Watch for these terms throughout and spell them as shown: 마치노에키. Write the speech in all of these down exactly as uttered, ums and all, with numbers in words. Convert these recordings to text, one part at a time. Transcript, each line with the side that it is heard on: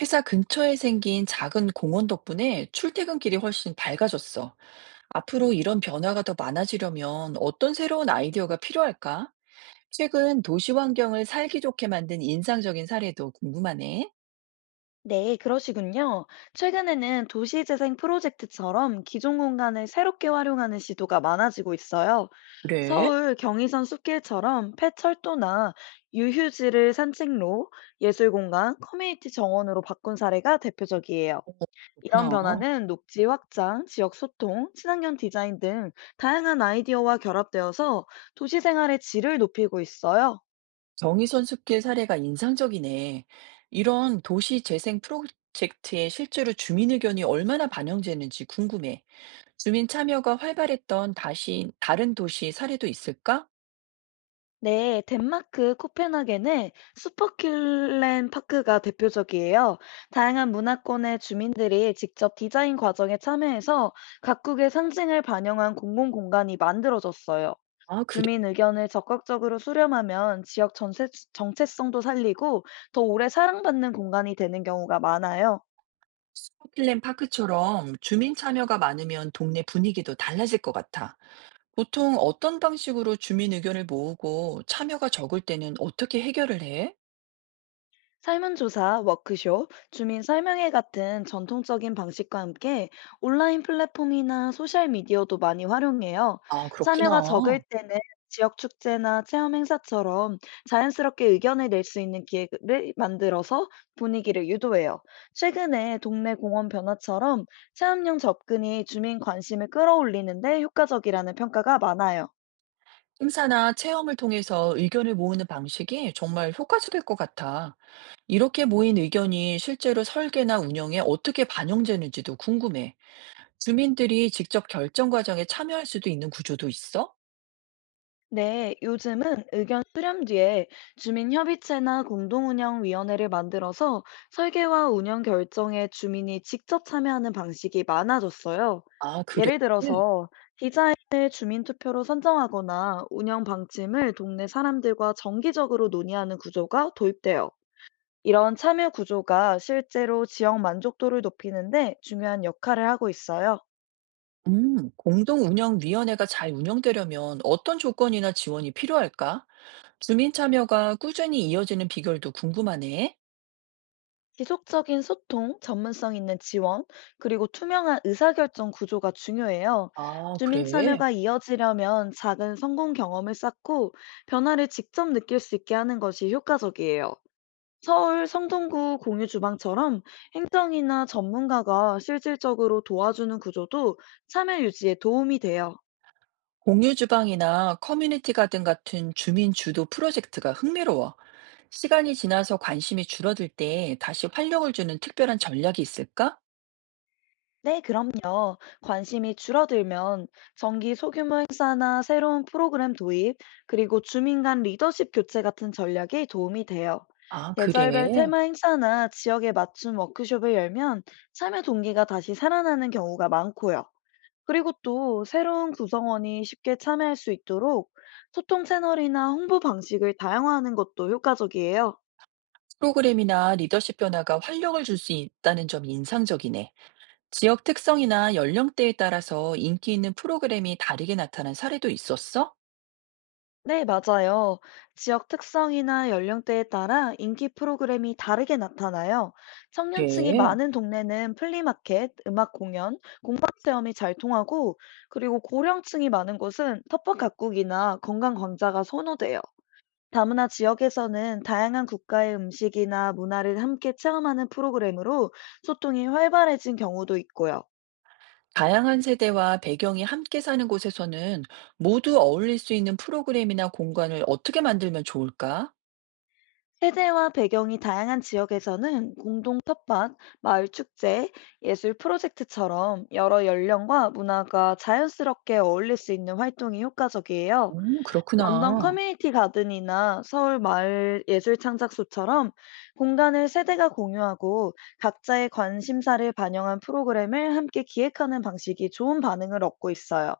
right: 회사 근처에 생긴 작은 공원 덕분에 출퇴근길이 훨씬 밝아졌어. 앞으로 이런 변화가 더 많아지려면 어떤 새로운 아이디어가 필요할까? 최근 도시 환경을 살기 좋게 만든 인상적인 사례도 궁금하네.
left: 네, 그러시군요. 최근에는 도시재생 프로젝트처럼 기존 공간을 새롭게 활용하는 시도가 많아지고 있어요.
right: 그래?
left: 서울 경의선 숲길처럼 폐철도나 유휴지를 산책로, 예술공간, 커뮤니티 정원으로 바꾼 사례가 대표적이에요. 이런
right: 그렇구나.
left: 변화는 녹지 확장, 지역 소통, 친환경 디자인 등 다양한 아이디어와 결합되어서 도시 생활의 질을 높이고 있어요.
right: 정의선 숲길 사례가 인상적이네. 이런 도시 재생 프로젝트에 실제로 주민 의견이 얼마나 반영되는지 궁금해. 주민 참여가 활발했던 다시 다른 도시 사례도 있을까?
left: 네, 덴마크 코펜하겐의 슈퍼큘렌 파크가 대표적이에요. 다양한 문화권의 주민들이 직접 디자인 과정에 참여해서 각국의 상징을 반영한 공공 공간이 만들어졌어요.
right: 아, 그래?
left: 주민 의견을 적극적으로 수렴하면 지역 전세- 정체성도 살리고 더 오래 사랑받는 공간이 되는 경우가 많아요.
right: 스코틀랜드 파크처럼 주민 참여가 많으면 동네 분위기도 달라질 것 같아. 보통 어떤 방식으로 주민 의견을 모으고 참여가 적을 때는 어떻게 해결을 해?
left: 설문조사, 워크숍, 주민 설명회 같은 전통적인 방식과 함께 온라인 플랫폼이나 소셜미디어도 많이 활용해요.
right: 아, 그렇구나.
left: 참여가 적을 때는 지역 축제나 체험 행사처럼 자연스럽게 의견을 낼 수 있는 기회를 만들어서 분위기를 유도해요. 최근에 동네 공원 변화처럼 체험형 접근이 주민 관심을 끌어올리는데 효과적이라는 평가가 많아요.
right: 행사나 체험을 통해서 의견을 모으는 방식이 정말 효과적일 것 같아. 이렇게 모인 의견이 실제로 설계나 운영에 어떻게 반영되는지도 궁금해. 주민들이 직접 결정 과정에 참여할 수도 있는 구조도 있어?
left: 네, 요즘은 의견 수렴 뒤에 주민협의체나 공동운영위원회를 만들어서 설계와 운영 결정에 주민이 직접 참여하는 방식이 많아졌어요.
right: 아, 그래.
left: 예를 들어서 디자인을 주민투표로 선정하거나 운영 방침을 동네 사람들과 정기적으로 논의하는 구조가 도입돼요. 이런 참여 구조가 실제로 지역 만족도를 높이는데 중요한 역할을 하고 있어요.
right: 음, 공동운영위원회가 잘 운영되려면 어떤 조건이나 지원이 필요할까? 주민 참여가 꾸준히 이어지는 비결도 궁금하네.
left: 지속적인 소통, 전문성 있는 지원, 그리고 투명한 의사결정 구조가 중요해요.
right: 아,
left: 주민
right: 그래.
left: 참여가 이어지려면 작은 성공 경험을 쌓고 변화를 직접 느낄 수 있게 하는 것이 효과적이에요. 서울 성동구 공유주방처럼 행정이나 전문가가 실질적으로 도와주는 구조도 참여 유지에 도움이 돼요.
right: 공유 주방이나 커뮤니티 가든 같은 주민 주도 프로젝트가 흥미로워. 시간이 지나서 관심이 줄어들 때 다시 활력을 주는 특별한 전략이 있을까?
left: 네, 그럼요. 관심이 줄어들면 정기 소규모 행사나 새로운 프로그램 도입, 그리고 주민 간 리더십 교체 같은 전략이 도움이 돼요.
right: 아,
left: 계절별
right: 그래.
left: 테마 행사나 지역에 맞춤 워크숍을 열면 참여 동기가 다시 살아나는 경우가 많고요. 그리고 또 새로운 구성원이 쉽게 참여할 수 있도록 소통 채널이나 홍보 방식을 다양화하는 것도 효과적이에요.
right: 프로그램이나 리더십 변화가 활력을 줄 수 있다는 점이 인상적이네. 지역 특성이나 연령대에 따라서 인기 있는 프로그램이 다르게 나타난 사례도 있었어?
left: 네, 맞아요. 지역 특성이나 연령대에 따라 인기 프로그램이 다르게 나타나요. 청년층이
right: 그래.
left: 많은 동네는 플리마켓, 음악 공연, 공방 체험이 잘 통하고, 그리고 고령층이 많은 곳은 텃밭 가꾸기나 건강 광자가 선호돼요. 다문화 지역에서는 다양한 국가의 음식이나 문화를 함께 체험하는 프로그램으로 소통이 활발해진 경우도 있고요.
right: 다양한 세대와 배경이 함께 사는 곳에서는 모두 어울릴 수 있는 프로그램이나 공간을 어떻게 만들면 좋을까?
left: 세대와 배경이 다양한 지역에서는 공동 텃밭, 마을 축제, 예술 프로젝트처럼 여러 연령과 문화가 자연스럽게 어울릴 수 있는 활동이 효과적이에요.
right: 음,
left: 런던
right: 그렇구나.
left: 커뮤니티 가든이나 서울 마을 예술 창작소처럼 공간을 세대가 공유하고 각자의 관심사를 반영한 프로그램을 함께 기획하는 방식이 좋은 반응을 얻고 있어요.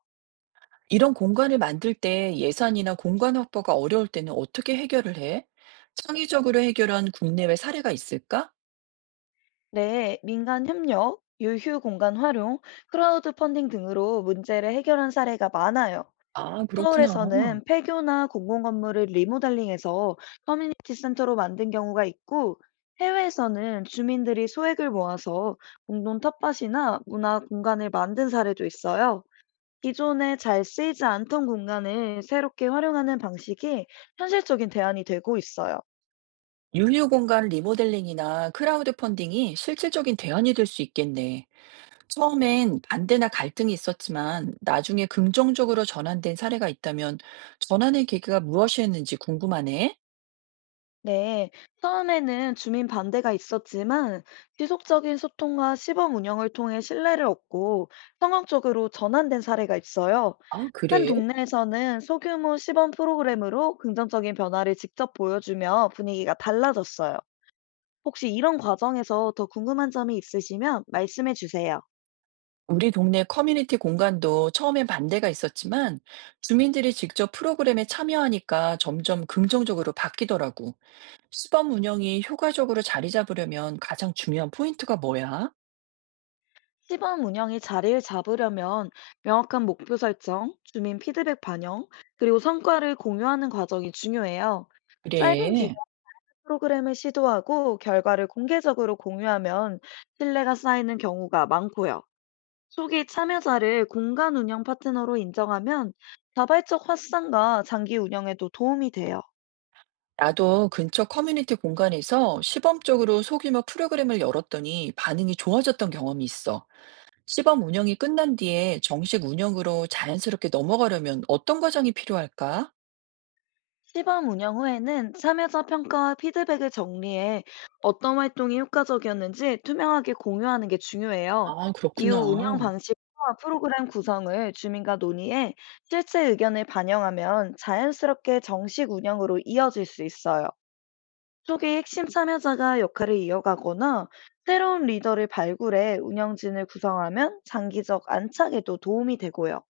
right: 이런 공간을 만들 때 예산이나 공간 확보가 어려울 때는 어떻게 해결을 해? 창의적으로 해결한 국내외 사례가 있을까?
left: 네, 민간 협력, 유휴 공간 활용, 크라우드 펀딩 등으로 문제를 해결한 사례가 많아요.
right: 아, 그렇구나.
left: 서울에서는 폐교나 공공 건물을 리모델링해서 커뮤니티 센터로 만든 경우가 있고, 해외에서는 주민들이 소액을 모아서 공동 텃밭이나 문화 공간을 만든 사례도 있어요. 기존에 잘 쓰이지 않던 공간을 새롭게 활용하는 방식이 현실적인 대안이 되고 있어요.
right: 유휴 공간 리모델링이나 크라우드 펀딩이 실질적인 대안이 될 수 있겠네. 처음엔 반대나 갈등이 있었지만 나중에 긍정적으로 전환된 사례가 있다면 전환의 계기가 무엇이었는지 궁금하네.
left: 네, 처음에는 주민 반대가 있었지만 지속적인 소통과 시범 운영을 통해 신뢰를 얻고 성공적으로 전환된 사례가 있어요.
right: 아,
left: 한
right: 그래?
left: 동네에서는 소규모 시범 프로그램으로 긍정적인 변화를 직접 보여주며 분위기가 달라졌어요. 혹시 이런 과정에서 더 궁금한 점이 있으시면 말씀해 주세요.
right: 우리 동네 커뮤니티 공간도 처음엔 반대가 있었지만 주민들이 직접 프로그램에 참여하니까 점점 긍정적으로 바뀌더라고. 시범 운영이 효과적으로 자리 잡으려면 가장 중요한 포인트가 뭐야?
left: 시범 운영이 자리를 잡으려면 명확한 목표 설정, 주민 피드백 반영, 그리고 성과를 공유하는 과정이 중요해요. 짧은 기간
right: 그래.
left: 프로그램을 시도하고 결과를 공개적으로 공유하면 신뢰가 쌓이는 경우가 많고요. 초기 참여자를 공간 운영 파트너로 인정하면 자발적 확산과 장기 운영에도 도움이 돼요.
right: 나도 근처 커뮤니티 공간에서 시범적으로 소규모 프로그램을 열었더니 반응이 좋아졌던 경험이 있어. 시범 운영이 끝난 뒤에 정식 운영으로 자연스럽게 넘어가려면 어떤 과정이 필요할까?
left: 시범 운영 후에는 참여자 평가와 피드백을 정리해 어떤 활동이 효과적이었는지 투명하게 공유하는 게 중요해요.
right: 아,
left: 이후
right: 그렇구나.
left: 운영 방식과 프로그램 구성을 주민과 논의해 실제 의견을 반영하면 자연스럽게 정식 운영으로 이어질 수 있어요. 쪽의 핵심 참여자가 역할을 이어가거나 새로운 리더를 발굴해 운영진을 구성하면 장기적 안착에도 도움이 되고요.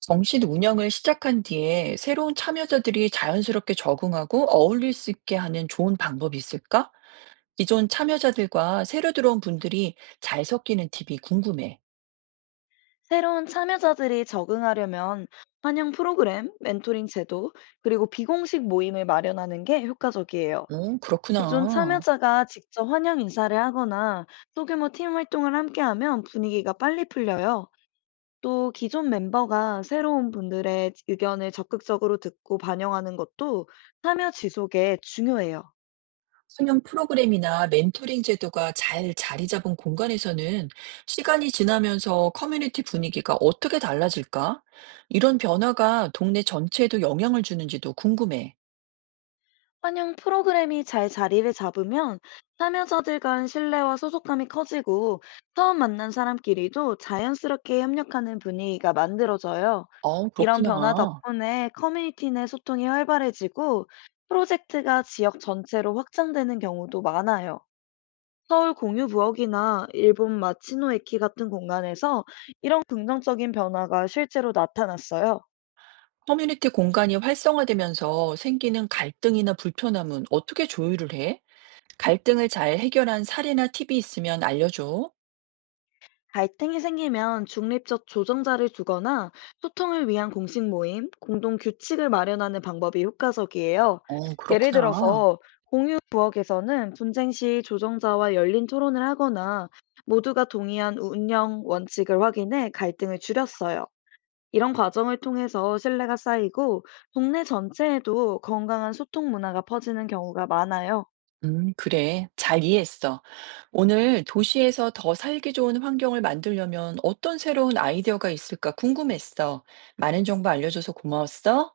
right: 정식 운영을 시작한 뒤에 새로운 참여자들이 자연스럽게 적응하고 어울릴 수 있게 하는 좋은 방법이 있을까? 기존 참여자들과 새로 들어온 분들이 잘 섞이는 팁이 궁금해.
left: 새로운 참여자들이 적응하려면 환영 프로그램, 멘토링 제도, 그리고 비공식 모임을 마련하는 게 효과적이에요.
right: 응,
left: 기존
right: 그렇구나.
left: 참여자가 직접 환영 인사를 하거나 소규모 팀 활동을 함께하면 분위기가 빨리 풀려요. 또 기존 멤버가 새로운 분들의 의견을 적극적으로 듣고 반영하는 것도 참여 지속에 중요해요.
right: 수면 프로그램이나 멘토링 제도가 잘 자리 잡은 공간에서는 시간이 지나면서 커뮤니티 분위기가 어떻게 달라질까? 이런 변화가 동네 전체에도 영향을 주는지도 궁금해.
left: 환영 프로그램이 잘 자리를 잡으면 참여자들 간 신뢰와 소속감이 커지고 처음 만난 사람끼리도 자연스럽게 협력하는 분위기가 만들어져요.
right: 어,
left: 이런 변화
right: 그렇구나.
left: 덕분에 커뮤니티 내 소통이 활발해지고 프로젝트가 지역 전체로 확장되는 경우도 많아요. 서울 공유부엌이나 일본 마치노에키 같은 공간에서 이런 긍정적인 변화가 실제로 나타났어요.
right: 커뮤니티 공간이 활성화되면서 생기는 갈등이나 불편함은 어떻게 조율을 해? 갈등을 잘 해결한 사례나 팁이 있으면 알려줘.
left: 갈등이 생기면 중립적 조정자를 두거나 소통을 위한 공식 모임, 공동 규칙을 마련하는 방법이 효과적이에요.
right: 어,
left: 예를
right: 그렇구나.
left: 들어서 공유부엌에서는 분쟁 시 조정자와 열린 토론을 하거나 모두가 동의한 운영 원칙을 확인해 갈등을 줄였어요. 이런 과정을 통해서 신뢰가 쌓이고 동네 전체에도 건강한 소통 문화가 퍼지는 경우가 많아요.
right: 음, 그래. 잘 이해했어. 오늘 도시에서 더 살기 좋은 환경을 만들려면 어떤 새로운 아이디어가 있을까 궁금했어. 많은 정보 알려줘서 고마웠어.